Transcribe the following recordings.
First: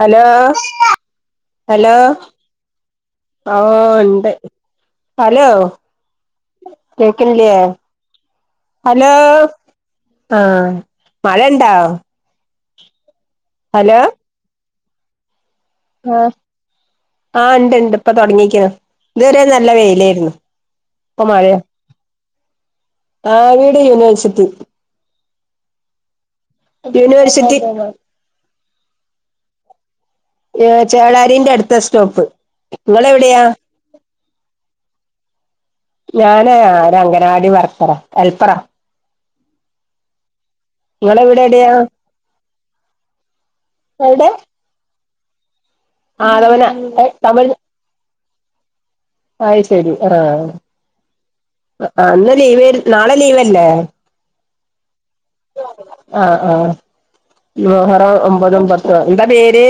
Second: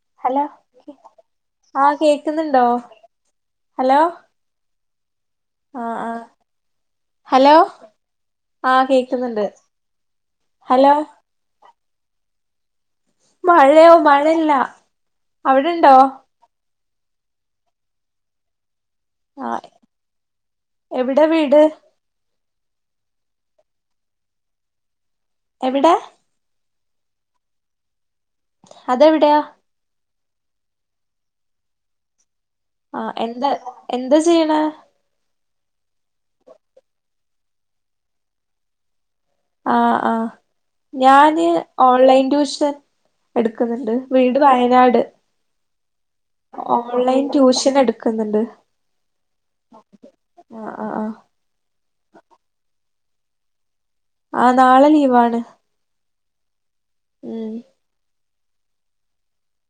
Hello ആ hello കേക്കുന്നുണ്ടോ hello ഓഹ് ഇണ്ട് ഹലോ ആ ആ കേക്കണില്ലേ ഹലോ ആ ഹലോ കേക്കുന്നുണ്ട് ആഹ് ഹലോ മഴ ഇണ്ടാ മഴയോ മഴ ഇല്ല അവിടെണ്ടോ ആഹ് ആഹ് ഇണ്ട് ഇണ്ട് ഇപ്പൊ തൊടങ്ങീക്കാ ഇത് വരെ ആ നല്ല വെയിലായിരുന്നു എവിടെ ഇപ്പൊ മഴയാ വീട് ആവീട് യൂണിവേഴ്സിറ്റി എവിടാ. University. അതെവിടെയ? ഏ ചേഴാരിന്റെ അടുത്ത സ്റ്റോപ്പ്. ആ ഇങ്ങളെവിടെയാ എന്താ, എന്താ ചെയ്യണെ ഞാ, നേ അംഗനവാടി വർക്കറ ഹെൽപ്പറ. ആഹ്, ആഹ് ഇങ്ങളെവിടെ ഞാന് എവിടെയാ ഓൺലൈൻ ട്യൂഷൻ എടുക്കുന്നുണ്ട് എവിടെ വീട് വയനാട്. ആദവന ഓൺലൈൻ ട്യൂഷൻ എടുക്കുന്നുണ്ട്. അയി ശരി ആഹ ആ ആ ആ അന്ന് ലീവ് നാളെ ലീവല്ലേ? ആഹ് നാളെ ലീവാണ്. ആഹ്, ആഹ് ഉം മോഹറോ ഒമ്പതുംപത്തും എന്താ പേര്?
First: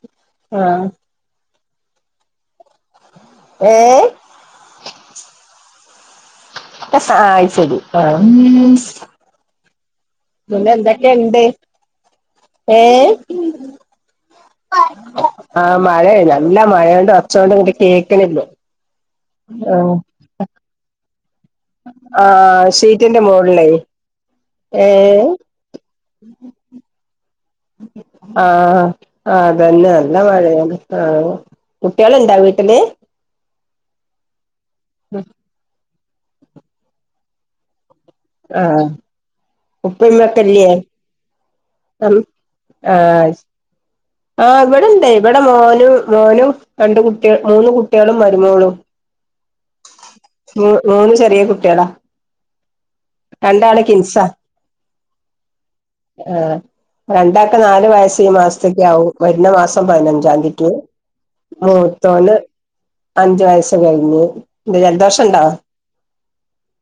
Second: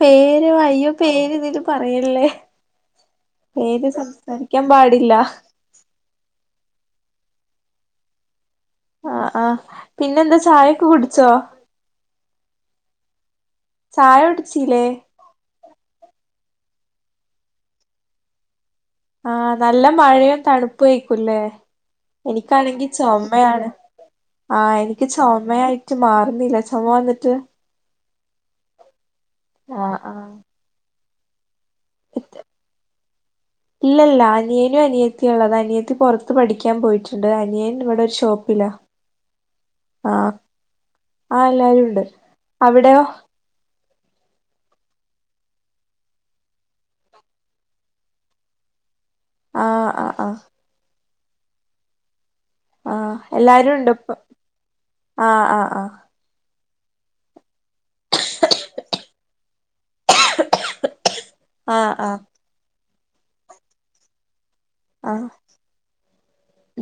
പേര് ആ അയ്യോ പേര്തില് പറയല്ലേ ഏ പേര് സംസാരിക്കാൻ പാടില്ല. പ സാ അയ്ശേരി ആ. ആ ആഹ്. പിന്നെന്താ പിന്ന ചായൊക്കെ കുടിച്ചോ എന്തൊക്കെണ്ട്? ഏ ചായ കുടിച്ചില്ലേ ആഹ് മഴേ നല്ല മഴേണ്ട് ഒച്ചെന്നും കിട്ടേയക്കണില്ല. ആഹ് നല്ല മഴേം തണുപ്പു ആയിക്കൂലേ ആ എനിക്കാണെങ്കി ഷീറ്റിന്റെ മോളിലേ ചൊമയാണ്. ആഹ് ഏ എനിക്ക് ചൊമയായിട്ട് മാറുന്നില്ല ചുമ വന്നിട്ട്. ആഹ് അതന്നെ ആഹ് നല്ല ആഹ് മഴയാണ്. ആഹ് കുട്ട്യളുണ്ടാ വീട്ടില്. ഇല്ലല്ല അനിയനും അനിയത്തിയഉള്ളത് അനിയത്തി പൊറ ത്ത് പഠിക്കാൻ പോയിട്ടുണ്ട്. അനിയൻ ഇവിടെ ഒരു ഷോപ്പ് ആഹ് ഉപ്പമ്മെക്കല്യേ ആഹ് എല്ലാരും ഉണ്ട് ആഹ് അവിടെയോ അയ് അഹ് ഇവിടെണ്ട് ഇവിടെ മോനും മോനും രണ്ട് കുട്ടിക മൂന്ന് കുട്ട്യളും മരുമോളും. ആഹ് ആ ആഹ് മ് മൂന്ന് ചെറിയ കുട്ട്യളാ. ആഹ് എല്ലാരും ഉണ്ട് ഇപ്പൊ കിൻസാ ആഹ്, ആഹ്, ആഹ് ആഹ് രണ്ടാക്ക് നാല് വയസ് ഈ മാസത്തേക്കാവും വരുന്ന മാസം പതിനഞ്ച്. ചാന്തിക്ക് ആഹ് ആഹ് മൂത്തോന് അഞ്ച് വയസ്സ് കഴിഞ്ഞ്. [unintelligible] ജദോഷം ആഹ് ഉണ്ടോ?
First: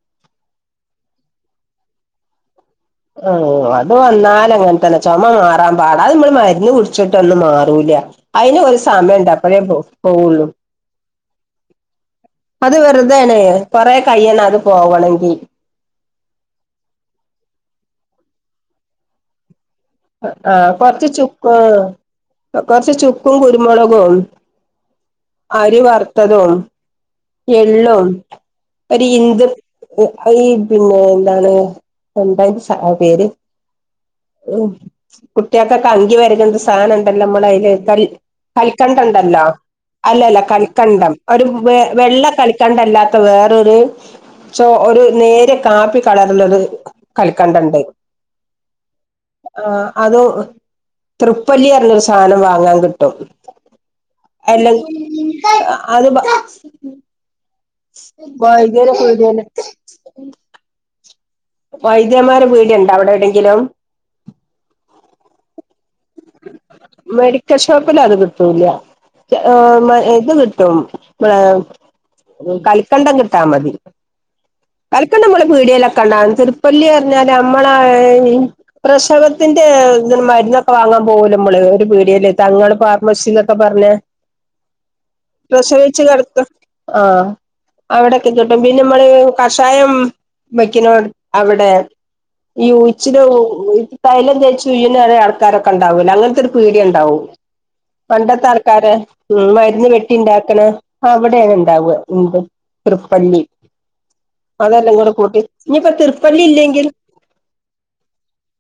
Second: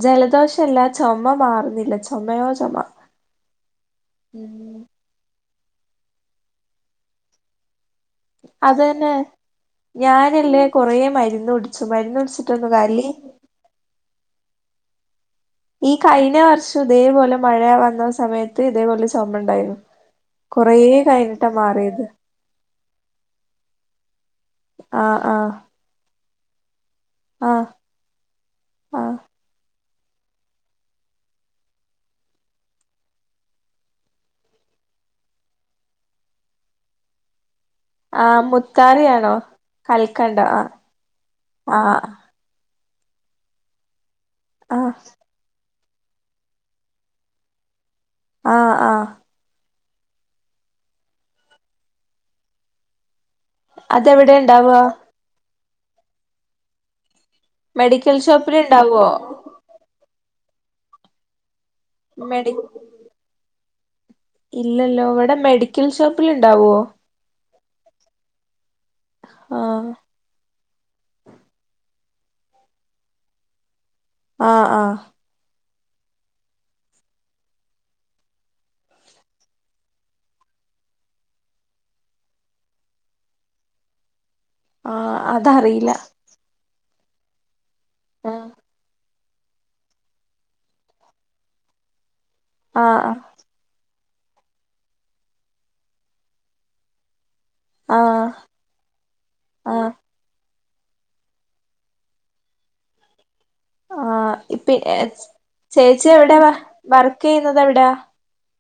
ജലദോഷല്ല ചൊമ മാറുന്നില്ല ചൊമയോ ചൊമ. അഹ് അത് വന്നാലങ്ങനെ തന്ന ചൊമ മാറാൻ പാടാ അത് നമ്മൾ മരുന്ന് കുടിച്ചിട്ട് ഒന്നും മാറൂല. അയിന് ഒരു അതന്നെ സമയൊണ്ട് അപ്പഴേ പോ, പോവുള്ളു ഞാനല്ലേ കൊറേ മരുന്ന് കുടിച്ചു മരുന്ന് കുടിച്ചിട്ടൊന്നും അത് കാര്യല്ല വെറുതെയാണെ. കൊറെകയ്യണം അത് പോവണെങ്കി. ഈ കഴിഞ്ഞ വർഷം ഇതേപോലെ മഴ വന്ന സമയത്ത് ഇതേപോലെ ചൊമ ഉണ്ടായിരുന്നു. ആഹ് കൊറേ കൊറച്ചു കഴിഞ്ഞിട്ടാ ചുക്ക് മാറിയത് കൊർച്ച് ചുക്കും കുരുമുളകും ആഹ് ആഹ് അരി വറുത്തതും. ആഹ് എള്ളും ഒരു ആഹ് ഇന്ദ് ഈ പിന്നെ എന്താണ് എന്താ ശ അതിന്റെ പേര്. ഉ കുട്ടിയക്കക്കെ അങ്കി വരണണ്ട് സാന ഉണ്ടല്ലോമ്മള അയില് കൽ, ആഹ് കൽക്കണ്ട മുത്താറിയാണോ ഉണ്ടല്ലോ അല്ലല്ല കൽക്കണ്ടം ആഹ് കൽക്കണ്ടം ആ ഒരു ആഹ് വെള്ള കൽ കണ്ടല്ലാത്ത വേറൊരു ചോ ആഹ് ഒരു നേരി കാപ്പി കളറ്ലൊരു ക് കൽക്കണ്ടണ്ട് ആഹ് ആഹ് ആഹ് അതൊ തൃപ്പല്ല്യർഞ്ഞൊര് സാധനം വാങ്ങാൻ കിട്ടും അതെവ്ടെണ്ടാവ ആഹ് അത് ബാ മെഡിക്കൽ ഷോപ്പിൽ വൈദ്യരെ ഇണ്ടാവോ പീട്യെല് വൈദ്യന്മാരെ മെഡി പീട്യാണ്ടോ അവ്ടെവ്ടെങ്കിലും ഇല്ലല്ലോ ഇവ്ടെ മെഡിക്കൽ ഷോപ്പ് മെഡിക്കൽ ഷോപ്പിലത് കിട്ടൂല്യാ ചെ ആഹ് മ ഇത് കി ട്ടും വേം ഉം കൽക്കണ്ടങ്ക്ട്ടാ മതി ആഹ് ആഹ് ‌ക്കെനമ്മള് പീട്യയ്ല‌ക്കെണ്ടാവും തിർപ്പല്ല്യർഞ്ഞാല്മ്മളെ ഏഹ് പ്രസവത്ത്ന്റെ ന്താ മര്ന്നക്കെ വാങ്ങാൻ പോവല്ലൊമ്മള് ഒര് പീട്യല് തങ്ങള് ഫാർമസിന്നക്കെ പറഞ്ഞ ആഹ് അതറിയില്ല പ്രസവ്ച്ച് കെടക്ക്വാ ആഹ് അവിടെക്കെ ആഹ് കിട്ടും പിന്നമ്മള് കഷായം വെക്ക്നൊട് അവ്ടെ ഈ ആഹ് ഉയ്ച്ച്ലൊ ഈ തൈലം തേച്ചുയ്ന്നല്ലേ ആൾക്കാരൊക്കെ ക്കണ്ടാവൂലേ അങ്ങനത്തെര് പീട്യണ്ടാവും ആഹ് പണ്ടത്തെ ആൾക്കാരെ ഉം ആഹ് മര്ന്ന് മേടി ‌ക്കെണ്ടാക്കണ അവിടെയാണ്ടാവ്വാ ഉംത് തൃപ്പല്ലി ആഹ് ഇപ്പെ അതെല്ലാം ഏഹ് കൂടെ ച് കൂട്ടി ഇനിയിപ്പോ ചേച്ചി തൃപ്പല്ലി എവിടെയാ വർക്ക് ചെയ്യുന്നത് എവിടാ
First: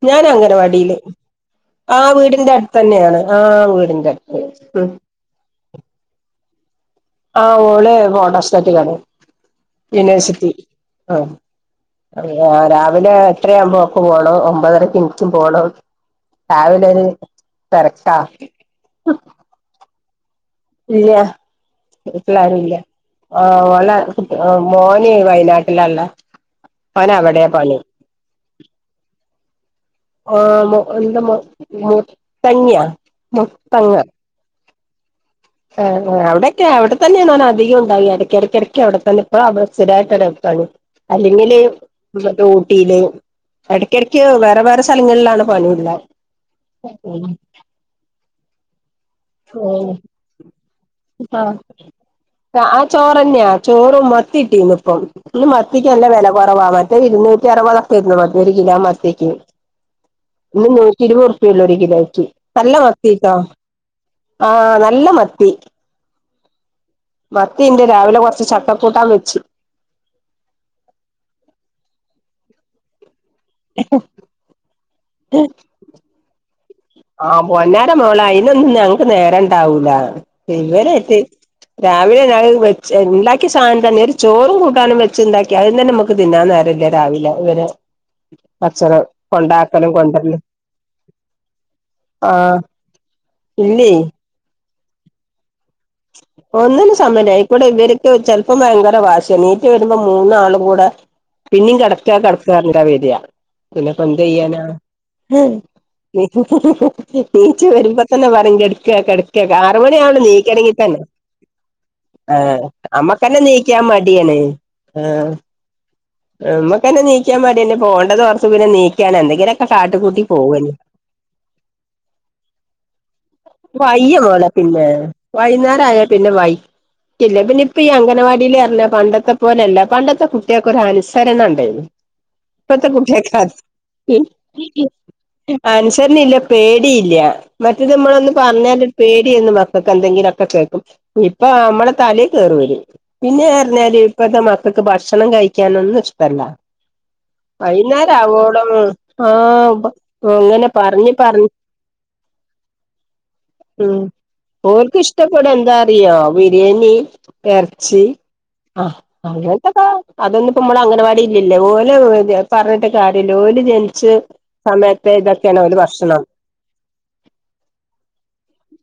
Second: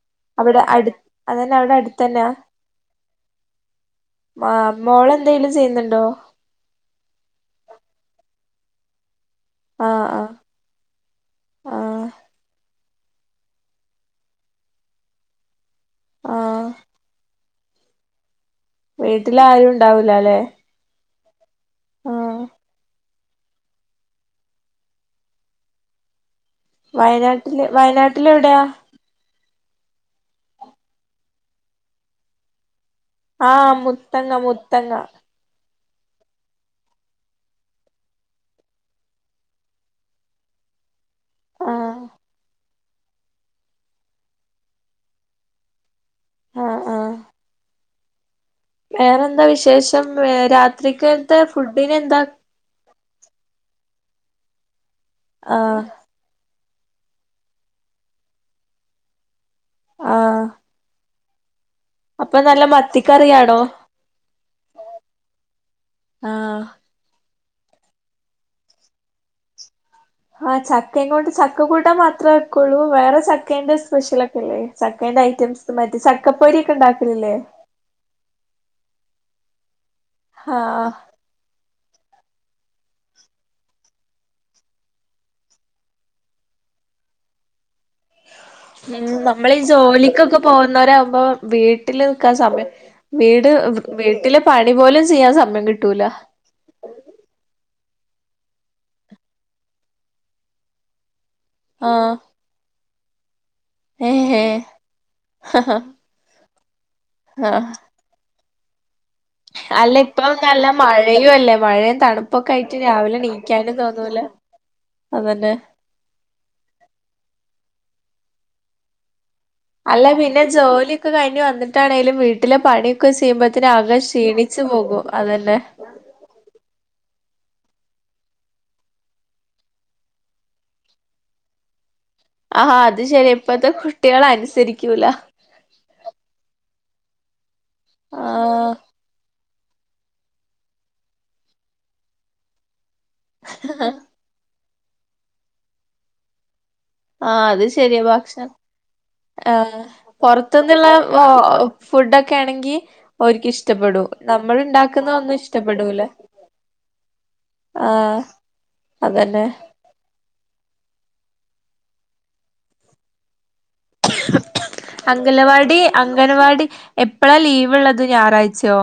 ഞാനഅംഗനവാടീല് അതെന്നെ അവ്ടട് ആഹ് വീടിന്റെ അടുത്തന്നെയാണ് ആഹ് വീടിന്റെ അടുത്ത് ഉം ന്തേലും ചെയ്യ്‌ന്ന്ണ്ടോ ആഹ് ഓളെ ഫോട്ടോസ്റ്റാറ്റ് കടയാ ആഹ് ആഹ് യുണിവേഴ്സിറ്റി ആഹ് ആഹ് അപ്പ രാ രാവിലെ എട്ടരയാവുമ്പോ ഓക്ക് പോണം ഒമ്പതരക്ക് എൻക്കും പോണം ആഹ് രാവിലൊര് തെരക്കാ വീട്ടില് ആരുംണ്ടാവൂലല്ലേ ഇല്ലാ വീട്ടിലാരും ഇല്ല ആഹ് ഓലെ ആഹ് മോനേയ് വയനാട്ടിലാള്ളേ പ്പാനവ്ടെയാ വയനാട്ടില് പണി വയനാട്ടില് എവിടെയാ ഓഹ് അഹ് മു ന്താ മ് മുത്തങ്ങ്യാ ആഹ് മുത്തങ്ങ മുത്തങ്ങ ആഹ് ആഹ് അവിടെക്ക്യാ അവിടെ തന്നെയാണ് ഞാനധികം ഉണ്ടാവ്വാ എടക്കെട‌ക്കെടക്ക് അവിടെ തന്നിപ്പൊ അവ്ടെ സ്ഥിരായിട്ട് ട്ടാണ് ആഹ് അല്ലെങ്കിലെങ്ങട്ട് പോന്ന് ട്ടീന് എടക്കെടക്ക് വേറെ വേറെ സ്ഥലങ്ങള്ലാണ് പണിയ്ള്ളേ ആഹ് വേറെ എന്താ വിശേഷം ഏഹ് രാത്രിക്കൽത്തെ ഫുഡിനെന്താ ആഹ് ആഹ് ചോറന്യാ ചോറും മത്തി കിട്ടീന്പ്പം ഇന്ന് ആഹ് മത്തിക്ക്നല്ല വെല കൊറവാമറ്റ് റ്റെഇരുന്നൂറ്റി അറുപതക്കെ ആരുന്നു മത്തി ഒരു കിലോ മത്തിക്ക് ആഹ് ഇന്ന് നൂറ്റി ഇരുപത് റു പ്പ്യൊള്ളൊര് കിലോയ്ക്ക് അപ്പൊ നല്ല മത്തീട്ടാ മത്തിക്കറിയാണോ ആഹ് നല്ല മത്തി ആഹ് മത്തീണ്ട് രാവിലെ കൊറച്ച് ചക്കകൂട്ടാൻ വെച്ച് ആഹ് ചക്കേം കൊണ്ട് ചക്ക കൂട്ടാൻ മാത്രേ വെക്ക്വൊള്ളൂ വേറെ ചക്ക ക്കേന്റെ സ്പെഷ്യലക്കെല്ലേ ചക്കേന്റെ ഐറ്റംസ് മറ്റേ ചക്കപ്പൊരിക്കെണ്ടാക്ക് ആഹ് പൊന്നാരമോളെ അയ്നൊന്നും ഞങ്ങ്ക്ക് നേരണ്ടാവൂല ആഹ് ഇവരെത്തി രാവിലെ ഞാന് വെച്ച് ണ്ടാക്ക്യ സാധനം തന്നെ ഒര് ചോറും കൂട്ടാനും വെച്ച്ണ്ടാക്കി അതന്നെ നമക്ക് ക്ക്തിന്നാൻ നേരല്ല്യ രാവിലെ ഇവരെ ഭക്ഷണം ഉം നമ്മളീ കൊണ്ടാക്കലും ജോലിക്കക്കെ കൊണ്ടരലും പോവുന്നവരാമ്പോ വീട്ടില് നിക്കാൻ ആഹ് സമയം വീട് എഹ് ഇല്ലേ വീട്ടില് പണി പോലും ചെയ്യാൻ സമയം കിട്ടൂല ഒന്നിനും സമയ്ല്ല അയ്ക്കൂടെ ഇവര്ക്ക് ചെലപ്പോ ഭയങ്കര വാശ്യാ നീറ്റ് വരുമ്പോ മൂന്നാളും കൂടെ പിന്നേം കെടക്ക്യ ആഹ് കെടക്കാന്നർഞ്ഞ്ട്ടാ വര്യാ പിന്നെപ്പോ ഏഹ് എന്തെയ്യാനാ ആഹ് നീച്ച് വരുമ്പോ തന്നെ പറയും കെടക്കാ കെടക്കാ അല്ല ആറ്മണി ആവണം ഇപ്പം നല്ല നീക്കണെങ്കി തന്നെ മഴയും അല്ലേ മഴയും തണുപ്പൊക്കെ ആഹ് ആയിട്ട് രാവിലെ അമ്മക്കന്നെ എണീക്കാനും നീക്കാൻ തോന്നൂല മടിയാണ് ആഹ് അതന്നെ നമ്മുക്കന്നെ നീക്കാൻ മടിയാണ് പോണ്ടതോർത്ത് പിന്നെ നീക്കാണ് എന്തെങ്കിലൊക്കെ അല്ല കാട്ടിക്കൂട്ടി പിന്നെ പോവന്നെ ജോലിയൊക്കെ കഴിഞ്ഞ് വന്നിട്ടാണേലും വീട്ടില് പണിയൊക്കെ ചെയ്യുമ്പോത്തേന് ആകെ ത്യ [unintelligible] പോലെ ക്ഷീണിച്ചു പിന്നെ പോകും അതന്നെ വൈന്നേരം ആയ പിന്നെ വൈ ഇല്ല പിന്നെ ഇപ്പ ഈ അംഗനവാടീല് പറഞ്ഞാ പണ്ടത്തെ പോലല്ല പണ്ടത്തെ കുട്ടികെ ഒരനുസരണണ്ടേനു ആഹ് അത് ശരി ഇപ്പത്തെ കുട്ടികള് ഈ അനുസരിക്കൂല അനുസരണയില്ല പേടീല മറ്റേത് നമ്മളൊന്ന് ആഹ് പറഞ്ഞാല് പേടി ഇപ്പൊ എന്തെങ്കിലുക്കെ കേൾക്കും ഇപ്പ നമ്മളെ തലേ കേറും അവര് പിന്നെ പറഞ്ഞാല് ഇപ്പത്തെ മക്കൾക്ക് ഭക്ഷണം കഴിക്കാനൊന്നും ഇഷ്ടല്ല ആഹ് അത് ശരിയാ വൈന്നേരം ഭക്ഷണം ആവോളം ആഹ് അങ്ങനെ പൊറത്തുന്നുള്ള പറഞ്ഞ് ഓ പറഞ്ഞ് ഫുഡൊക്കെ ആണെങ്കി ഓര്ക്ക് ഉം ഇഷ്ടപ്പെടും നമ്മൾ ഓര്ക്ക് ഇണ്ടാക്കുന്ന ഒന്നും ഇഷ്ടപ്പെടാ എന്താ ഇഷ്ടപ്പെടൂല അറിയോ ബിരിയാണി എറച്ചി ആഹ് ആഹ് അതന്നെ അങ്ങനത്തൊക്കെ അതൊന്നും ഇപ്പ ഇമ്പളെടെ അംഗനവാടില് ഇല്ലല്ലോ ഓല പറഞ്ഞിട്ട് കാര്യല്ലഓ ല ജനി ച്ച് സമയത്തെ ഇതൊക്കെയാണ് അവരടെ അംഗലവാടി ഭക്ഷണം അംഗനവാടി എപ്പളാ ലീവ് ഇള്ളത് ഞായറാഴ്ച്യോ?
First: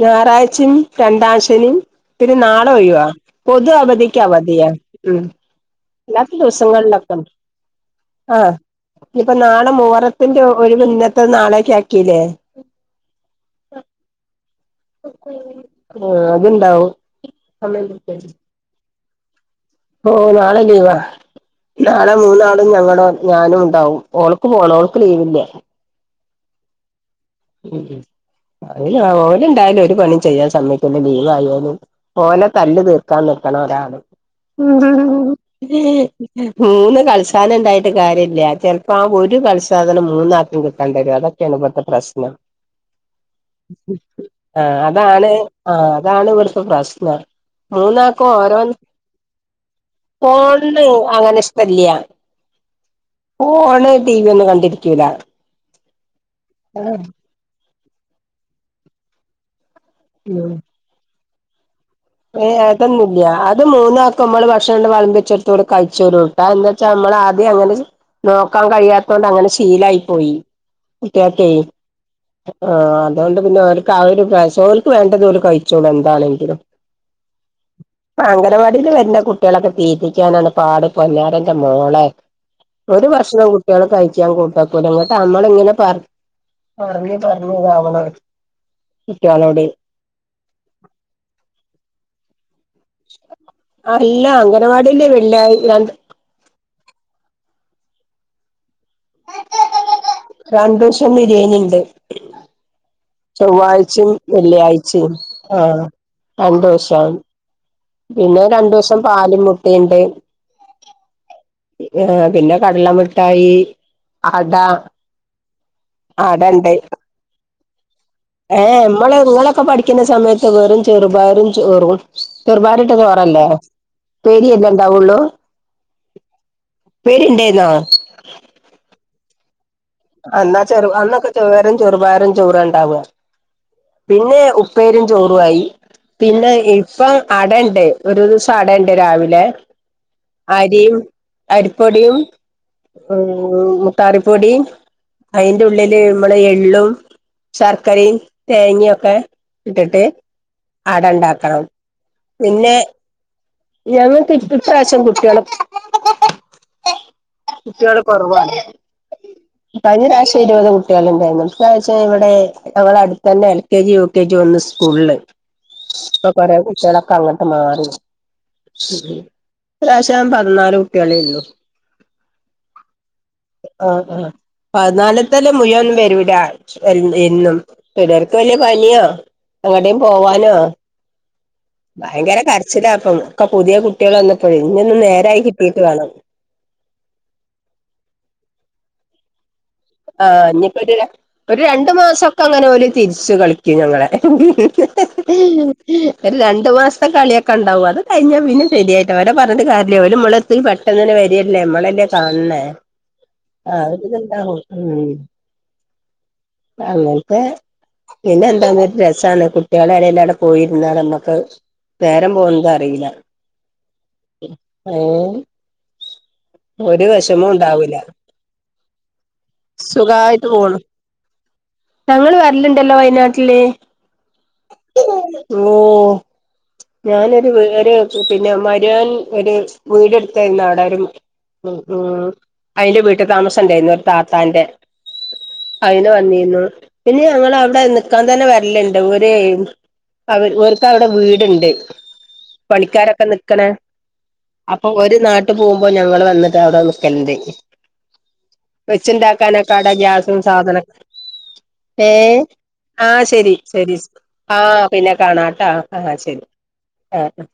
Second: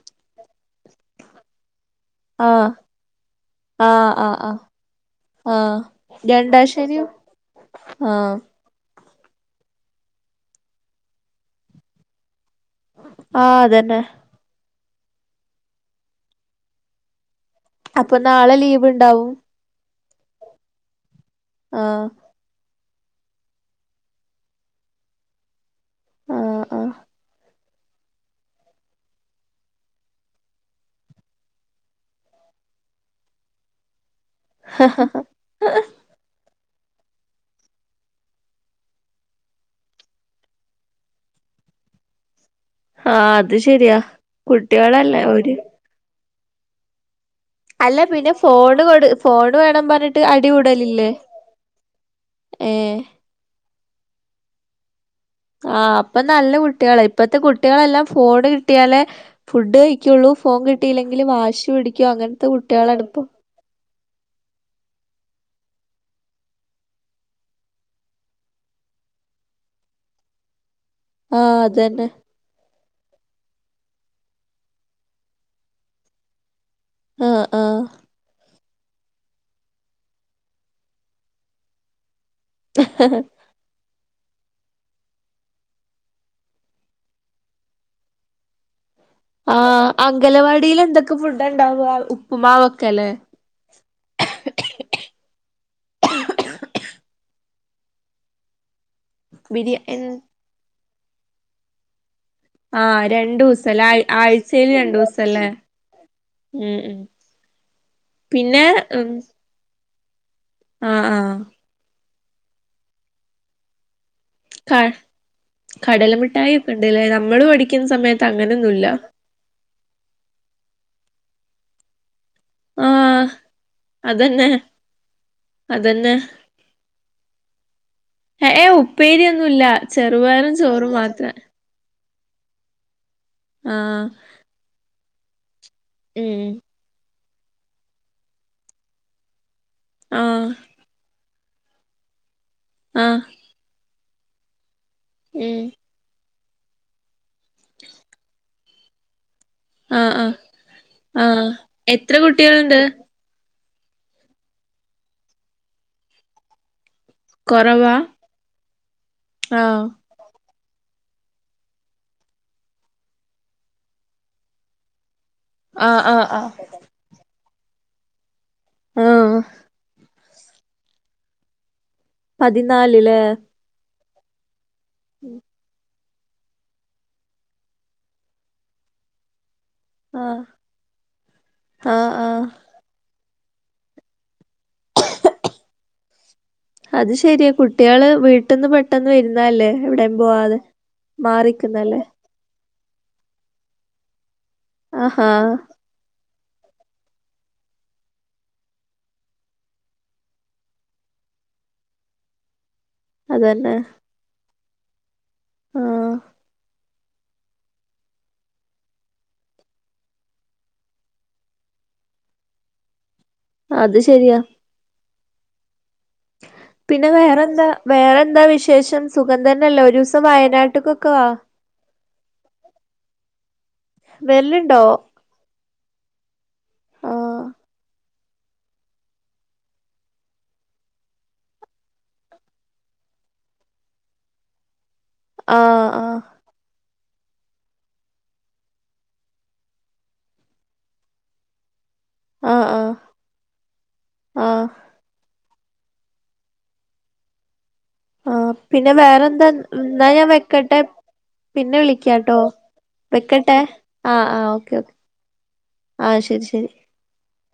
ഞായറാഴ്ചേം രണ്ടാംശനീം പിന്നെ ആഹ് നാളെ ഒഴിവാ പൊതു ആഹ് അവധിക്ക് ആഹ് ആഹ് അവധിയാ ഉം ആഹ് അല്ലാത്ത രണ്ടാം ശനിയും ദോസങ്ങളിലൊക്കെ ഇണ്ട് ആഹ് ഇനി ഇപ്പൊ നാളെ മൊഹറത്തിന്റെ ഒഴിവ് ഇന്നത്തേത് നാളെക്ക് ആക്കിയില്ലേ ആ അതന്നെ ഹ് ആ അത്ണ്ടാവും അപ്പൊ നാളെ ലീവിണ്ടാവും ഓ നാളെ ലീവാ ആഹ് നാളെ മൂന്നാളും ഞങ്ങളോ ഞാനും ഉണ്ടാവും ഓൾക്ക് പോണം ഓൾക്ക് ലീവില്ല ആഹ് ഉം ഹു ഓല് ഓലിണ്ടായാലും ഒരു പണിയും ചെയ്യാൻ സമ്മയ്ക്കൂല്ല ലീവ് ആയാലും ഓലെ തല്ല് തീർക്കാൻ നിക്കണൊരാള് ഹ ഹ ഹാ മൂന്ന് കൾസാനിണ്ടായിട്ട് കാര്യല്ല ചെൽപ്പോ ആ ഒരു കൽസാധനം മൂന്നാക്കും കിട്ട കണ്ടരതൊക്കെയാണിവിടുത്തെ പ്രശ്നം ആഹ് അത് ശരിയാ ആ കുട്ടികളല്ലേ അതാണ് ഓര് ആ അതാണിവിടിപ്പോ പ്രശ്നം അല്ല മൂന്നാക്കും പിന്നെ ഓരോന്ന് ഫോണ് കൊടു ഫോണ് വേണം പറഞ്ഞിട്ട് ഫോണിന് അടിക്കൂടലില്ലേ അങ്ങനെ ഇഷ്ടല്ല ഏഹ് ഫോണ് ടീവിയൊന്നും കണ്ടിരിക്കൂല ആ അപ്പൊ നല്ല കുട്ടിയളാ ഇപ്പത്തെ കുട്ടിയളെല്ലാം ഫോണ് കിട്ടിയാലേ ഫുഡ് കയി ക്കുള്ളൂ ഫോൺ കിട്ടയില്ലെങ്കില് വാശി പിടി ഏ അതൊന്നില്ല അത് മൂന്നാ ക്കു മ്മള് ഭഷണ്‌ല്ലാം വളമ്പിച്ചെടുത്തിവിടെ കഴിച്ചോരു ട്ടാ എന്താച്ചാ നമ്മളാദ്യേ അങ്ങനെ നോക്കാൻ കഴിയാത്തോണ്ടങ്ങനെ ശീലായി പോയി കുട്ടിയക്കെ തന്നെ ആ അതോണ്ട് പിന്നെ അവർക്ക് ആ ഒരു പ്രായാസോൽക്ക് വേണ്ടതോല് കയ്ച്ചോളൂ എന്താലെങ്കിലും ആഹ് ആഹ് അ അംഗനവാടീല് വര്ന കു കുട്ടിയളൊക്കെ തീറ്റിക്കാനാണ് പാട് പൊന്നാരന്റെ മോളെ ഒരു വർഷം കുട്ടിയള് കയ്ക്കാൻ കൂട്ടാക്കൂലങ്ങട്ടമ്മളിങ്ങനെ പറ പറഞ്ഞ് പറഞ്ഞിതാവണ ആ അംഗലവാടീലെന്തൊക്കെ ഫുഡ ഇണ്ടാവ ഉപ്പ്മാവൊക്കെയല്ലേ അല്ല അംഗനവാടീലെ വെള്ളിയാ രണ്ട് ബിരി എൻ രണ്ടൂഷം ബിര്യേനിണ്ട് ആഹ് രണ്ടു ദിവസല്ലേ ആഴ് ചൊവ്വായ്ച്ചിം ആഴ്ചയില് രണ്ടു വെള്ളിയായ്ച്ചിം ദിവസല്ലേ ആഹ് ഉം ഉം രണ്ടൂസം. പിന്നെ രണ്ടൂസം പാലും മുട്ടിണ്ട്. അഹ് ആഹ് ആഹ് പിന്നെ കടല മിഠായി. അട ക കടല അടണ്ട് മിഠായെക്കെണ്ട്ല്ലേ നമ്മള് പഠിക്ക്ന്ന സമയ ഏഹ് മ്മള് നിങ്ങളൊക്കെ പഠിക്ക്ന്ന സമയത്ത് വെറും ചെറുപയറും ചെറും ചെറുപയറിട്ട ആഹ് ചോറല്ലേ പേര്യല്ലേണ്ടാവൊള്ളൂ? അതെന്നെ പേരിണ്ടേര്ന്നോ? എഹ് ഏഹ് ഉപ്പ പ്പേര്യൊന്നൂല്ല. അന്നാ ചെറു അന്നൊക്കെ ചോറും ചെറുപയറും ചോറാണ്ടാവ ആഹ് പിന്നെ ഉപ്പേരിം ചോറ്വായി. ഉം പിന്നെ ഇപ്പം അടണ്ട് ഒരു ദിവസം അടണ്ട് രാവിലെ ആഹ് അരിം അരിപ്പൊടിയും ആഹ് ഉം ഉം മുത്താറിപ്പൊടിം ഉം അയിന്റുള്ളി ല് മ്മളെ എള്ളും ശർക്കരിം തേങ്ങ്യൊക്കെ ഇട്ട്ട്ട് ആഹ് ആഹ് ആഹ് അടണ്ടാക്കണം എത്ര പിന്നെ കുട്ടികളുണ്ട് ഞങ്ങക്കി ഇപ്രാശം കുട്ട്യെള് കൊറവാ കുട്ട്യെള് കൊറവാണ്. ആഹ് കയിഞ്ഞ പ്രാശ്യം ഇരുപത് കു ട്ട്യെള്ണ്ടെന്നു ഇപ്രാശ്യം ഇവടെ ഞങ്ങളട്ത്തെന്നെ L K G, U K G വന്ന് സ്കൂളില്. ആഹ് ആഹ് അപ്പ കൊറെ ആഹ് കുട്ട്യേളൊക്കെ അങ്ങട്ട് മാറി. [unintelligible] ആഹ് ഇപ്രാശ്യം പതിനാല് കുട്ട്യേളേ ഒള്ളൂ. പതിനാല് ല്ലേ ആഹ് ആഹ് പതിനാല്ത്തെന്നെ മുയ്‌വൊന്നും വെരൂല. അന്ന് എന്നും ചിലർക്ക് വെല്ല്യെ പനിയോ എങ്ങട്ടേം ആഹ് പോവാനോ ആഹ് ഭയങ്കര ആഹ് കര്ച്ചിലാ അപ്പം ഒക്കെ പുത്യേ കുട്ട്യെള് വന്നപ്പഴേ ഇഞൊന്ന് നേരായി കിട്ടിട്ട് വാണം. അത് ശെര്യാ കുട്ട്യെള് വീട്ട്ന്ന് പെട്ടന്ന് വെര്ന്നല്ലേ. ആഹ് ഇഞ്പ്പോര് ര ഒര് രണ്ട് മാസൊക്കങ്ങനോല് തിരിച്ച് കളിക്കും ഞങ്ങളെ ആഹാ ഒര് രണ്ട് മാസത്തെ കള്യക്കെണ്ടാവും അത് കഴിഞ്ഞാ പിന്നെ ശരിയായിട്ട് ഓരെ പർഞ്ഞിട്ട് കാര്യല്ല ഓല് മ്മള് ഇ പെട്ടെന്ന്ന്നെ വെര്യല്ലേ അമ്മളല്ലേ കാൺണേ അതന്നെ ആഹ് അതൊക്കെ കൊണ്ടാണ് ഉം ആഹ് അങ്ങൻത്തെ പിന്നെന്താ ങ്ങനെ രസാണ് കുട്ട്യെളെ [unintelligible] പോയിര്ന്ന നമ്മക്ക് നേരം പോവുന്നതറീല്ല. അത് ശരിയാ ആഹ് പിന്നെ വേറെന്താ ഉണ്ടാവൂല വേറെന്താ വിശേഷം സുഖംതന്നല്ലേ ഒരുസം സുഖായിട്ട് പോണു വയനാട്ട്ക്കൊ ക്ക ഞങ്ങള് വെര്ല്ണ്ടല്ലോ വയനാട്ടില് വെര്ല്ണ്ടോ ഓഹ് ആഹ് ഞാനൊരു വീട് വെച്ചു പിന്നെ മര്യാൻ ഒര് വീട് ട്ത്തെന്ന വടാരും ഉം ഉം അയിന്റെ വീട്ട് താമസണ്ടേന്നു ആ താത്താന്റെ ആഹ് അയ്ന് ആഹ് വന്നിന്നു പിന്നെ ഞങ്ങളവടെ നിക്കാൻ തന്നെ വെര്ല്ണ്ട് ഒരേയ് അവർ ഇവർക്കവടെ വീട്ണ്ട്. ആഹ് ആഹ് പണിക്കാരൊക്കെ നിക്കണേ ആഹ് അപ്പൊ ഒര് നാ ട്ട് പോവുമ്പോ ഞങ്ങള് വന്ന്ട്ടവടെ നിക്കല്ണ്ട് ആഹ് പിന്നെ വേറെന്താ വച്ച്ണ്ടാക്കാനൊക്കവടെ ന്നാ ഞാൻ ഗ്യസും വെക്കട്ടെ സാധന പിന്നെ വിളിക്കാട്ടോ. ആഹ് ശരി വെക്കട്ടെ ശരി ആഹ് ഓക്കെ ആഹ് ഓക്കെ പിന്നെ കാണാട്ടാ ആഹ് ശരി ആഹ്